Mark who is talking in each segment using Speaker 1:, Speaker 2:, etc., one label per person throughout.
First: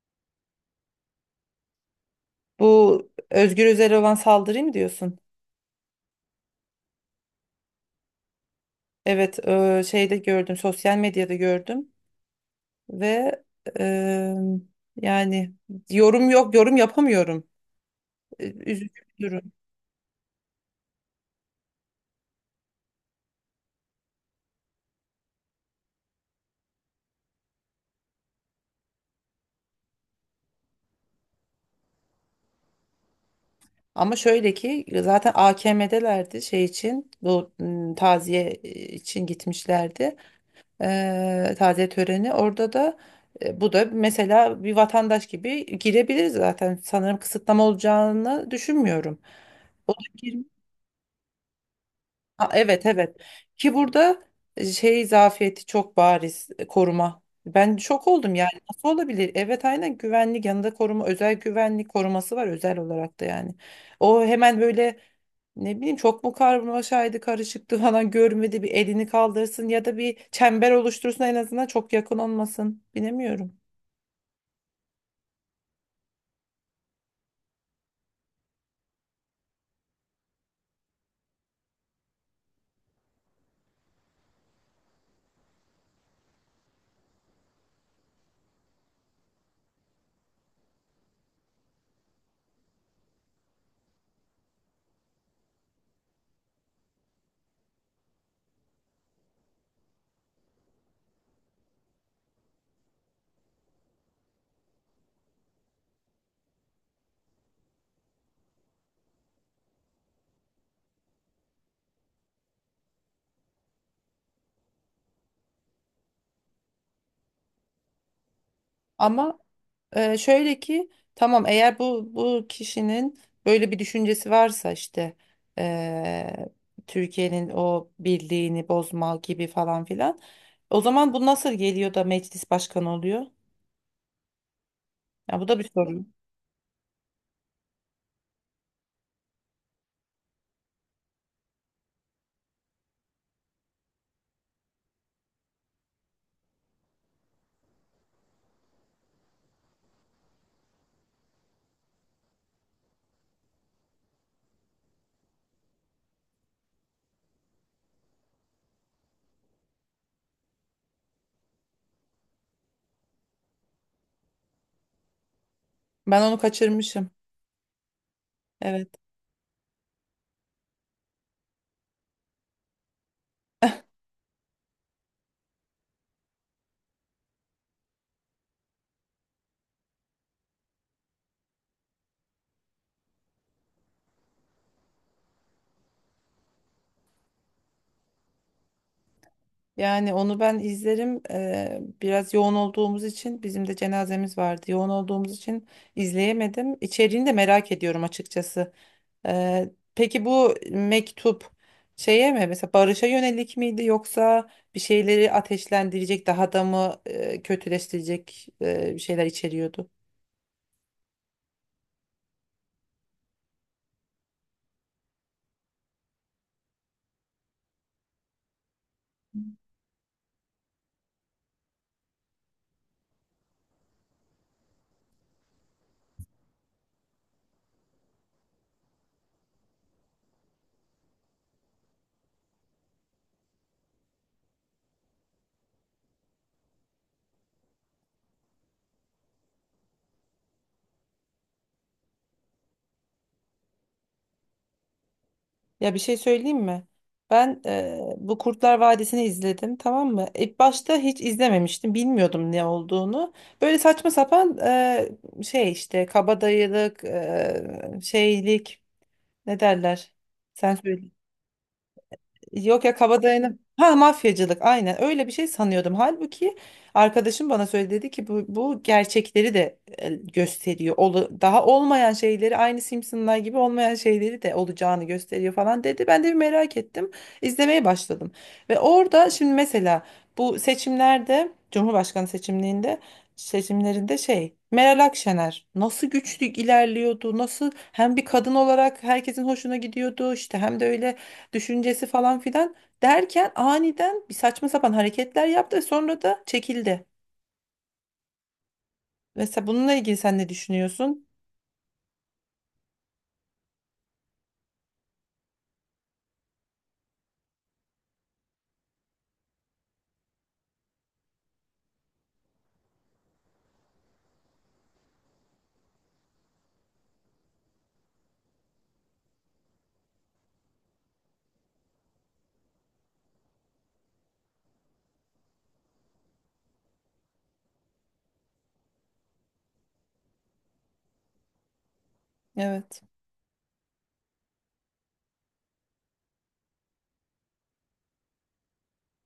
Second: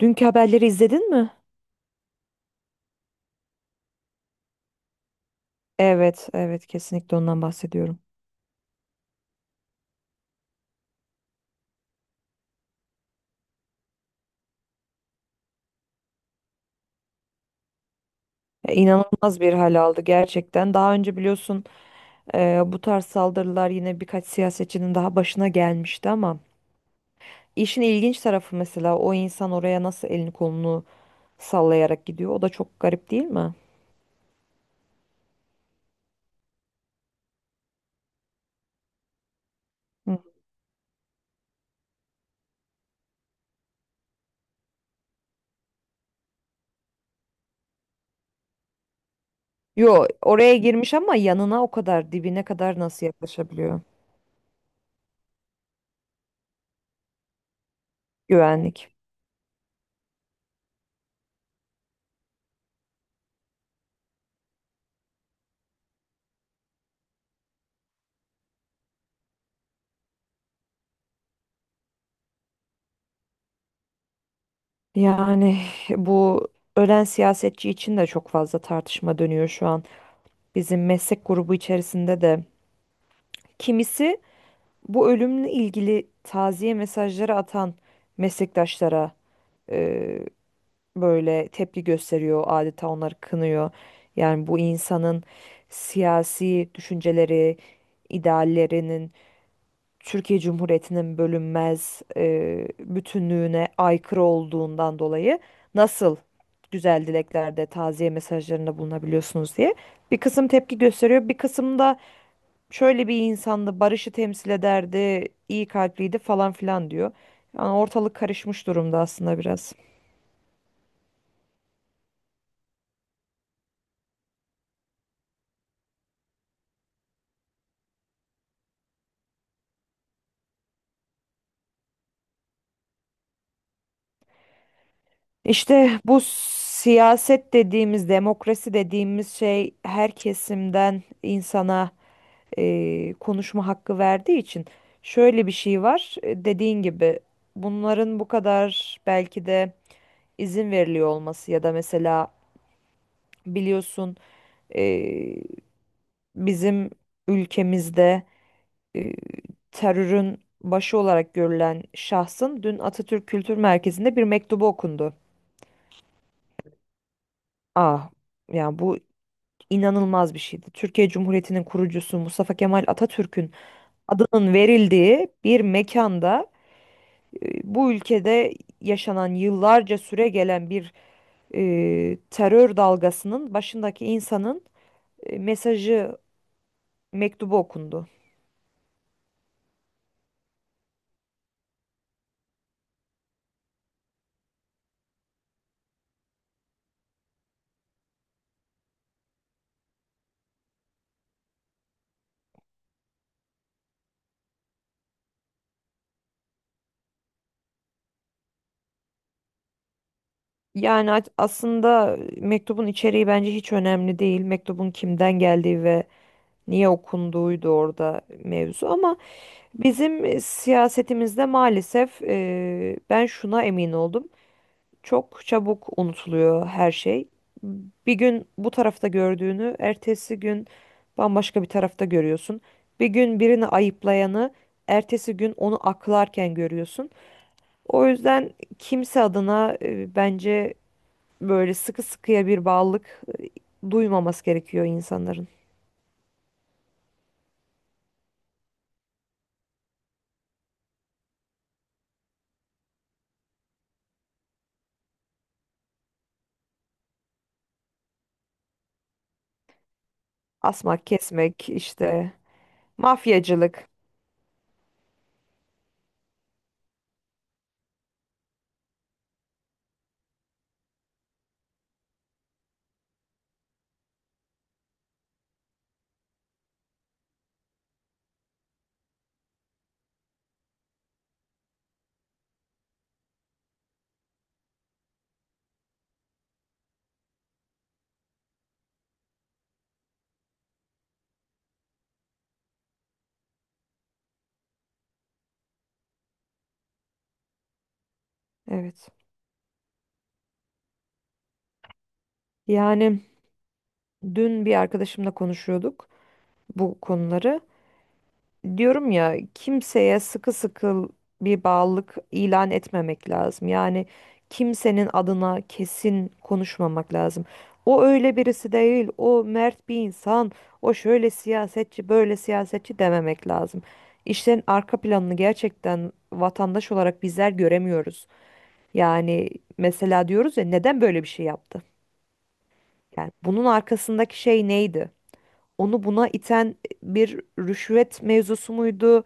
Speaker 1: Dünkü haberleri izledin mi?
Speaker 2: Bu Özgür Özel'e olan saldırı mı diyorsun?
Speaker 1: Evet, evet, kesinlikle ondan bahsediyorum.
Speaker 2: Evet, şeyde gördüm, sosyal medyada gördüm ve e, yani yorum yok, yorum yapamıyorum. E,
Speaker 1: Ya,
Speaker 2: Üzücü bir
Speaker 1: İnanılmaz
Speaker 2: durum.
Speaker 1: bir hal aldı gerçekten. Daha önce biliyorsun bu tarz saldırılar yine birkaç siyasetçinin daha başına gelmişti ama işin ilginç tarafı, mesela o insan oraya nasıl elini kolunu sallayarak gidiyor. O da çok garip değil mi?
Speaker 2: Ama şöyle ki zaten AKM'delerdi şey için bu taziye için gitmişlerdi.
Speaker 1: Hı.
Speaker 2: Taziye töreni orada da, bu da mesela bir vatandaş gibi girebilir zaten. Sanırım kısıtlama olacağını düşünmüyorum. O da,
Speaker 1: Yo, oraya girmiş ama yanına o kadar dibine
Speaker 2: ha,
Speaker 1: kadar
Speaker 2: evet
Speaker 1: nasıl
Speaker 2: evet, ki
Speaker 1: yaklaşabiliyor
Speaker 2: burada şey zafiyeti çok bariz, koruma. Ben şok oldum, yani nasıl
Speaker 1: güvenlik?
Speaker 2: olabilir? Evet, aynen, güvenlik yanında koruma, özel güvenlik koruması var özel olarak da yani. O hemen böyle ne bileyim, çok mu karmaşaydı, karışıktı falan, görmedi bir elini kaldırsın ya da bir çember oluştursun, en azından çok yakın olmasın, bilemiyorum.
Speaker 1: Yani bu ölen siyasetçi için de çok fazla tartışma dönüyor şu an. Bizim meslek grubu içerisinde de kimisi bu ölümle ilgili taziye mesajları atan meslektaşlara e, böyle tepki gösteriyor, adeta onları kınıyor. Yani bu insanın siyasi düşünceleri, ideallerinin Türkiye Cumhuriyeti'nin bölünmez bütünlüğüne aykırı olduğundan dolayı nasıl güzel dileklerde, taziye mesajlarında bulunabiliyorsunuz diye bir kısım tepki gösteriyor, bir kısım da şöyle bir insandı, barışı temsil ederdi, iyi kalpliydi falan filan diyor. Yani ortalık karışmış durumda
Speaker 2: Ama
Speaker 1: aslında biraz.
Speaker 2: Şöyle ki, tamam, eğer bu kişinin böyle bir düşüncesi varsa, işte eee, Türkiye'nin o birliğini bozma gibi falan filan, o zaman bu nasıl geliyor da meclis başkanı oluyor? Ya bu da bir
Speaker 1: İşte
Speaker 2: sorun.
Speaker 1: bu siyaset dediğimiz, demokrasi dediğimiz şey her kesimden insana konuşma hakkı verdiği için şöyle bir şey var. E, dediğin gibi bunların bu kadar belki de izin veriliyor olması ya da mesela biliyorsun, e, bizim ülkemizde e, terörün başı olarak görülen şahsın dün Atatürk Kültür Merkezi'nde bir mektubu okundu.
Speaker 2: Ben onu kaçırmışım.
Speaker 1: Ah, yani
Speaker 2: Evet.
Speaker 1: bu inanılmaz bir şeydi. Türkiye Cumhuriyeti'nin kurucusu Mustafa Kemal Atatürk'ün adının verildiği bir mekanda, bu ülkede yaşanan yıllarca süre gelen bir terör dalgasının başındaki insanın mesajı, mektubu okundu.
Speaker 2: Yani onu ben izlerim. Biraz yoğun olduğumuz için, bizim de cenazemiz vardı. Yoğun olduğumuz için izleyemedim. İçeriğini de merak ediyorum açıkçası. Peki bu mektup şeye mi, mesela barışa yönelik miydi yoksa bir şeyleri ateşlendirecek, daha da mı kötüleştirecek bir şeyler içeriyordu?
Speaker 1: Yani aslında mektubun içeriği bence hiç önemli değil. Mektubun kimden geldiği ve niye okunduğuydu orada mevzu ama bizim siyasetimizde maalesef, ben şuna emin oldum. Çok çabuk unutuluyor her şey. Bir gün bu tarafta gördüğünü, ertesi gün bambaşka bir tarafta görüyorsun. Bir gün birini ayıplayanı, ertesi gün onu aklarken görüyorsun. O yüzden kimse adına bence böyle sıkı sıkıya bir bağlılık duymaması gerekiyor insanların.
Speaker 2: Ya bir şey söyleyeyim mi? Ben bu Kurtlar Vadisi'ni izledim, tamam mı? İlk başta hiç izlememiştim, bilmiyordum ne olduğunu. Böyle saçma sapan şey, işte kabadayılık, şeylik, ne derler? Sen söyle.
Speaker 1: Asmak, kesmek, işte
Speaker 2: Yok ya, kabadayının
Speaker 1: mafyacılık.
Speaker 2: ha, mafyacılık, aynen öyle bir şey sanıyordum. Halbuki arkadaşım bana söyledi, dedi ki bu, gerçekleri de gösteriyor. Daha olmayan şeyleri, aynı Simpsonlar gibi olmayan şeyleri de olacağını gösteriyor falan dedi. Ben de bir merak ettim. İzlemeye başladım. Ve orada şimdi mesela bu seçimlerde Cumhurbaşkanı seçimlerinde şey, Meral Akşener nasıl güçlü ilerliyordu, nasıl hem bir kadın olarak herkesin hoşuna gidiyordu, işte hem de öyle düşüncesi falan filan derken aniden bir saçma sapan hareketler yaptı ve sonra da çekildi.
Speaker 1: Evet.
Speaker 2: Mesela bununla ilgili sen ne düşünüyorsun?
Speaker 1: Yani dün bir arkadaşımla konuşuyorduk bu konuları. Diyorum ya, kimseye sıkı sıkı bir bağlılık ilan etmemek lazım. Yani kimsenin adına kesin konuşmamak lazım. O öyle birisi değil, o mert bir insan, o şöyle siyasetçi, böyle siyasetçi dememek lazım. İşlerin arka planını gerçekten vatandaş olarak bizler göremiyoruz. Yani mesela diyoruz ya, neden böyle bir şey yaptı?
Speaker 2: Evet.
Speaker 1: Yani bunun arkasındaki şey neydi? Onu buna iten bir rüşvet mevzusu muydu?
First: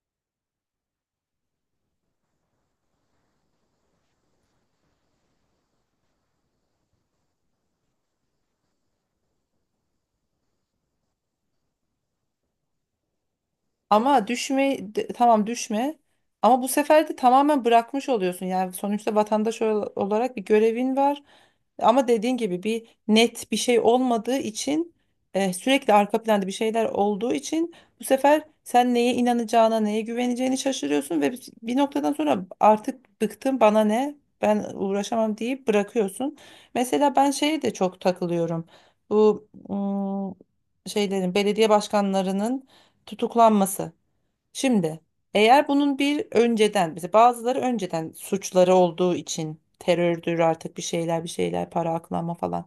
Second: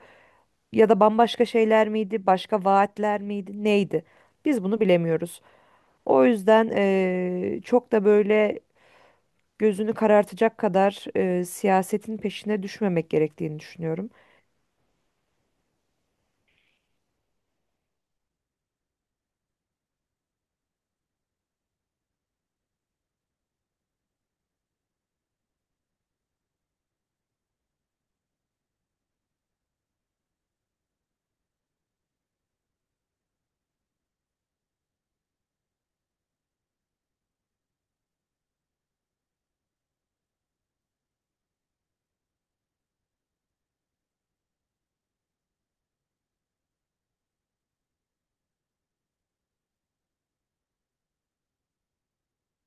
Speaker 1: Ya da bambaşka şeyler miydi, başka vaatler miydi, neydi? Biz bunu bilemiyoruz. O yüzden çok da böyle gözünü karartacak kadar siyasetin peşine düşmemek gerektiğini düşünüyorum.
Speaker 2: Ama tamam, düşme, ama bu sefer de tamamen bırakmış oluyorsun. Yani sonuçta olarak bir görevin var. Ama dediğin gibi bir net bir şey olmadığı için, sürekli arka planda bir şeyler olduğu için, bu sefer sen neye inanacağına, neye güveneceğini şaşırıyorsun ve bir noktadan sonra artık, bıktım, bana ne? Ben uğraşamam deyip bırakıyorsun. Mesela ben şeye de çok takılıyorum. Bu şeylerin, belediye başkanlarının tutuklanması. Şimdi eğer bunun bir önceden, mesela bazıları önceden suçları olduğu için terördür, artık bir şeyler, para aklama falan.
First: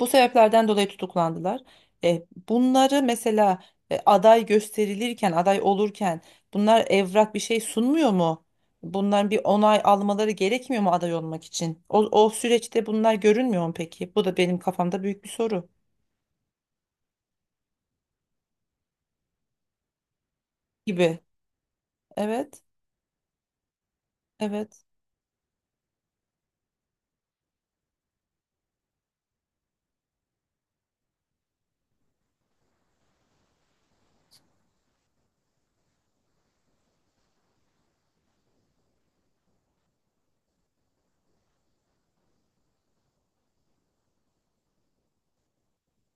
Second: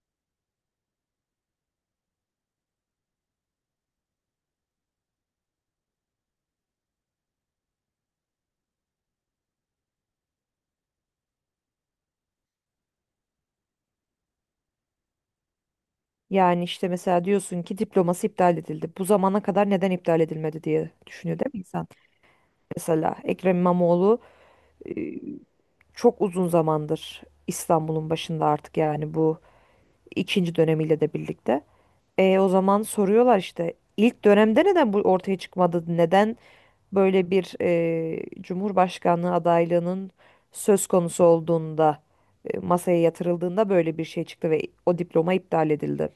Speaker 2: Bu sebeplerden dolayı tutuklandılar. Bunları mesela aday gösterilirken, aday olurken bunlar evrak bir şey sunmuyor mu? Bunların bir onay almaları gerekmiyor mu aday olmak için? O süreçte bunlar görünmüyor mu peki? Bu da benim kafamda büyük bir soru
Speaker 1: Yani işte mesela diyorsun ki diploması iptal edildi. Bu zamana kadar neden iptal edilmedi diye
Speaker 2: gibi.
Speaker 1: düşünüyor değil mi insan?
Speaker 2: Evet,
Speaker 1: Mesela Ekrem İmamoğlu
Speaker 2: evet.
Speaker 1: eee, çok uzun zamandır İstanbul'un başında artık, yani bu ikinci dönemiyle de birlikte. E, o zaman soruyorlar işte, ilk dönemde neden bu ortaya çıkmadı? Neden böyle bir Cumhurbaşkanlığı adaylığının söz konusu olduğunda, masaya yatırıldığında böyle bir şey çıktı ve o diploma iptal edildi.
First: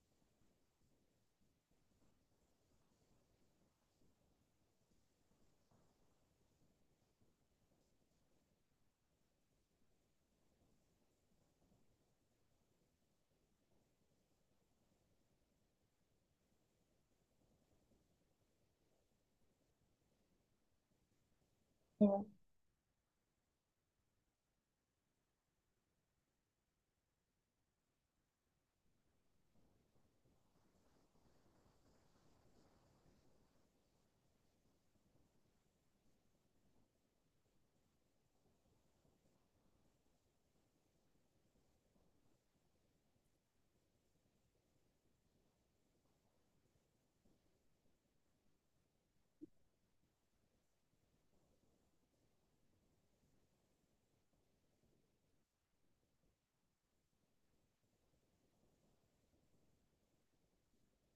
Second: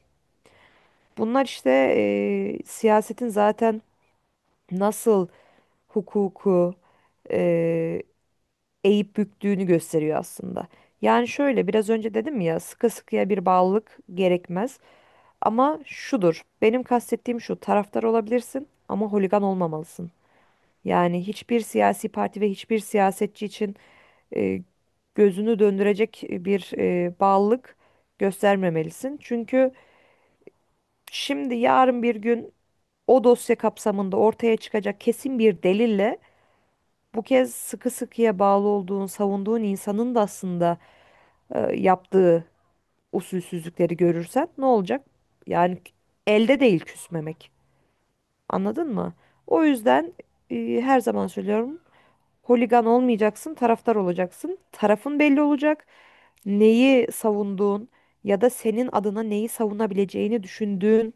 Speaker 1: Bunlar işte siyasetin zaten nasıl hukuku e, eğip büktüğünü gösteriyor aslında. Yani şöyle, biraz önce dedim ya, sıkı sıkıya bir bağlılık gerekmez. Ama şudur, benim kastettiğim şu, taraftar olabilirsin ama holigan olmamalısın. Yani hiçbir siyasi
Speaker 2: Evet.
Speaker 1: parti ve hiçbir siyasetçi için e, gözünü döndürecek bir bağlılık göstermemelisin. Çünkü şimdi yarın bir gün o dosya kapsamında ortaya çıkacak kesin bir delille bu kez sıkı sıkıya bağlı olduğun, savunduğun insanın da aslında yaptığı usulsüzlükleri görürsen ne olacak? Yani elde değil küsmemek. Anladın mı? O yüzden her zaman söylüyorum. Holigan olmayacaksın, taraftar olacaksın. Tarafın belli olacak. Neyi savunduğun ya da senin adına neyi savunabileceğini düşündüğün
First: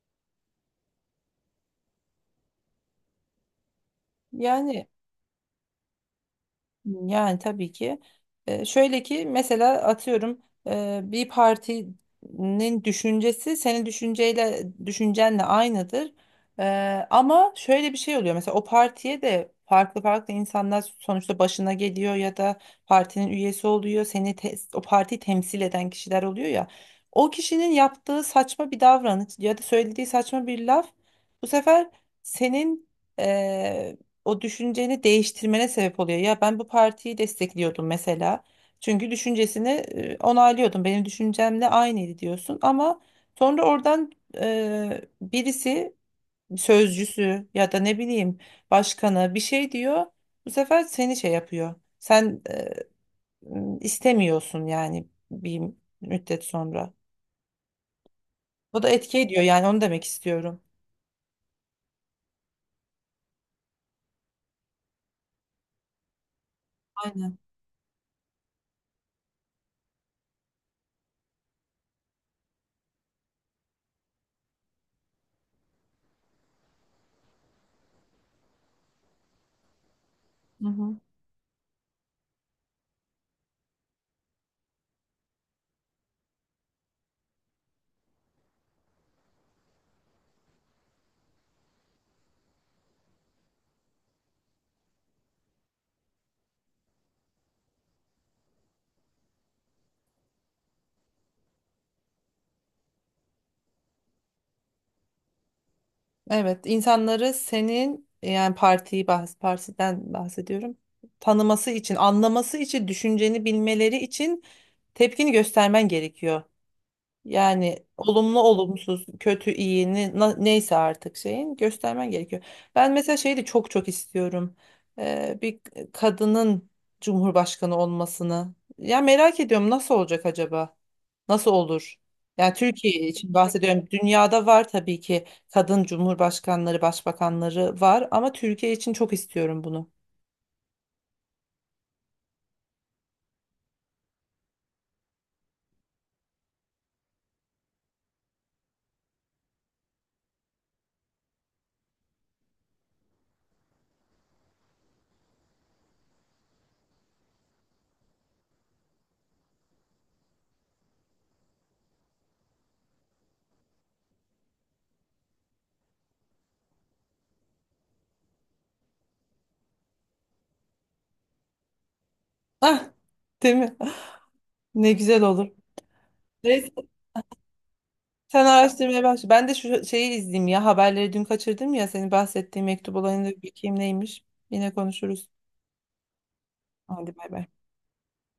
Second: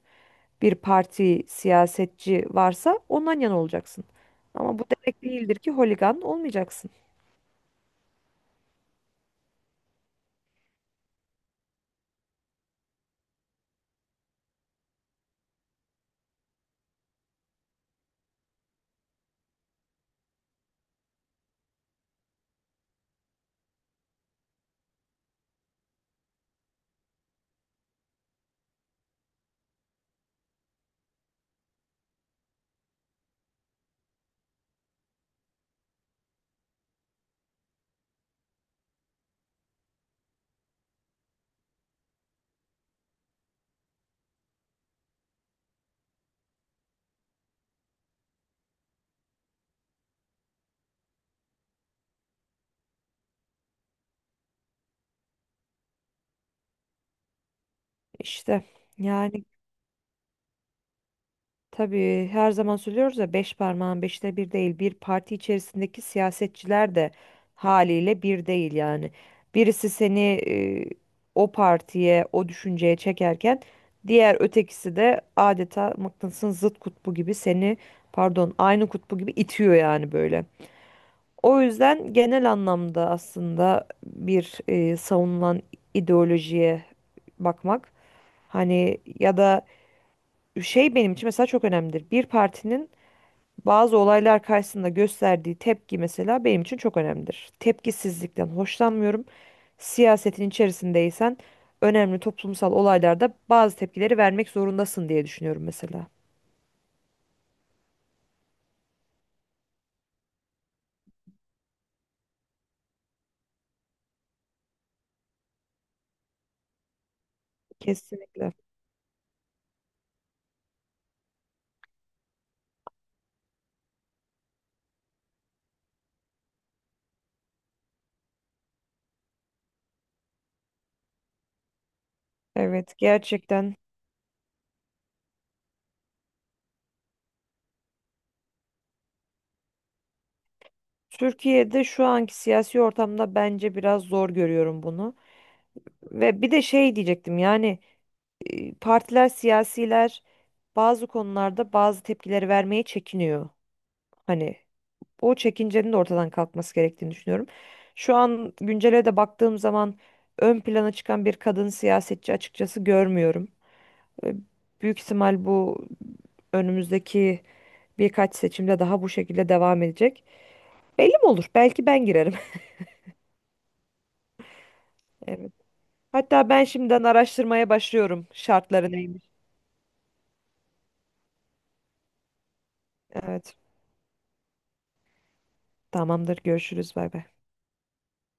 Speaker 1: bir parti, siyasetçi varsa ondan yana olacaksın. Ama bu
Speaker 2: Yani.
Speaker 1: demek değildir ki holigan olmayacaksın.
Speaker 2: Yani tabii ki. Şöyle ki mesela, atıyorum, bir partinin düşüncesi senin düşüncenle aynıdır. Ama şöyle bir şey oluyor. Mesela o partiye de farklı farklı insanlar sonuçta başına geliyor ya da partinin üyesi oluyor. O partiyi temsil eden kişiler oluyor ya. O kişinin yaptığı saçma bir davranış ya da söylediği saçma bir laf, bu sefer senin o düşünceni değiştirmene sebep oluyor. Ya ben bu partiyi destekliyordum mesela. Çünkü düşüncesini onaylıyordum. Benim düşüncemle aynıydı diyorsun ama sonra oradan birisi, sözcüsü ya da ne bileyim başkanı bir şey diyor. Bu sefer seni şey yapıyor. Sen istemiyorsun yani bir müddet sonra.
Speaker 1: İşte
Speaker 2: O da etki ediyor,
Speaker 1: yani
Speaker 2: yani onu demek istiyorum.
Speaker 1: tabii her zaman söylüyoruz ya, beş parmağın beşte bir değil. Bir parti içerisindeki siyasetçiler de
Speaker 2: Aynen.
Speaker 1: haliyle bir değil yani. Birisi seni o partiye, o düşünceye çekerken diğer ötekisi de adeta mıknatısın zıt kutbu gibi seni, pardon, aynı kutbu gibi itiyor yani böyle.
Speaker 2: Hı hı.
Speaker 1: O yüzden genel anlamda aslında bir savunulan ideolojiye bakmak, hani, ya da şey, benim için mesela çok önemlidir. Bir partinin bazı olaylar karşısında gösterdiği tepki mesela benim için çok önemlidir. Tepkisizlikten hoşlanmıyorum. Siyasetin içerisindeysen önemli toplumsal olaylarda bazı tepkileri vermek zorundasın diye düşünüyorum mesela.
Speaker 2: Evet, insanları senin, yani partiyi bahs partiden bahsediyorum. Tanıması için, anlaması için, düşünceni bilmeleri için tepkini göstermen gerekiyor. Yani olumlu
Speaker 1: Kesinlikle.
Speaker 2: olumsuz, kötü iyi, neyse artık şeyin göstermen gerekiyor. Ben mesela şeyi de çok çok istiyorum. Bir kadının cumhurbaşkanı olmasını. Ya merak ediyorum, nasıl olacak acaba? Nasıl olur? Yani
Speaker 1: Evet,
Speaker 2: Türkiye için
Speaker 1: gerçekten.
Speaker 2: bahsediyorum. Dünyada var tabii ki kadın cumhurbaşkanları, başbakanları var ama Türkiye için çok istiyorum bunu.
Speaker 1: Türkiye'de şu anki siyasi ortamda bence biraz zor görüyorum bunu. Ve bir de şey diyecektim, yani partiler, siyasiler bazı konularda bazı tepkileri vermeye çekiniyor. Hani o çekincenin de ortadan kalkması gerektiğini düşünüyorum. Şu an güncele de baktığım zaman ön plana çıkan bir kadın siyasetçi açıkçası görmüyorum. E, büyük ihtimal bu önümüzdeki birkaç seçimde daha bu şekilde devam edecek. Belli mi olur? Belki ben girerim.
Speaker 2: Ah, değil mi? Ne güzel olur.
Speaker 1: Evet. Hatta ben şimdiden araştırmaya başlıyorum
Speaker 2: Sen
Speaker 1: şartları
Speaker 2: araştırmaya
Speaker 1: neymiş.
Speaker 2: başla. Ben de şu şeyi izleyeyim ya. Haberleri dün kaçırdım ya. Senin bahsettiğin mektup olayını da bir
Speaker 1: Evet.
Speaker 2: bakayım neymiş. Yine konuşuruz.
Speaker 1: Tamamdır. Görüşürüz. Bay
Speaker 2: Hadi
Speaker 1: bay.
Speaker 2: bay bay.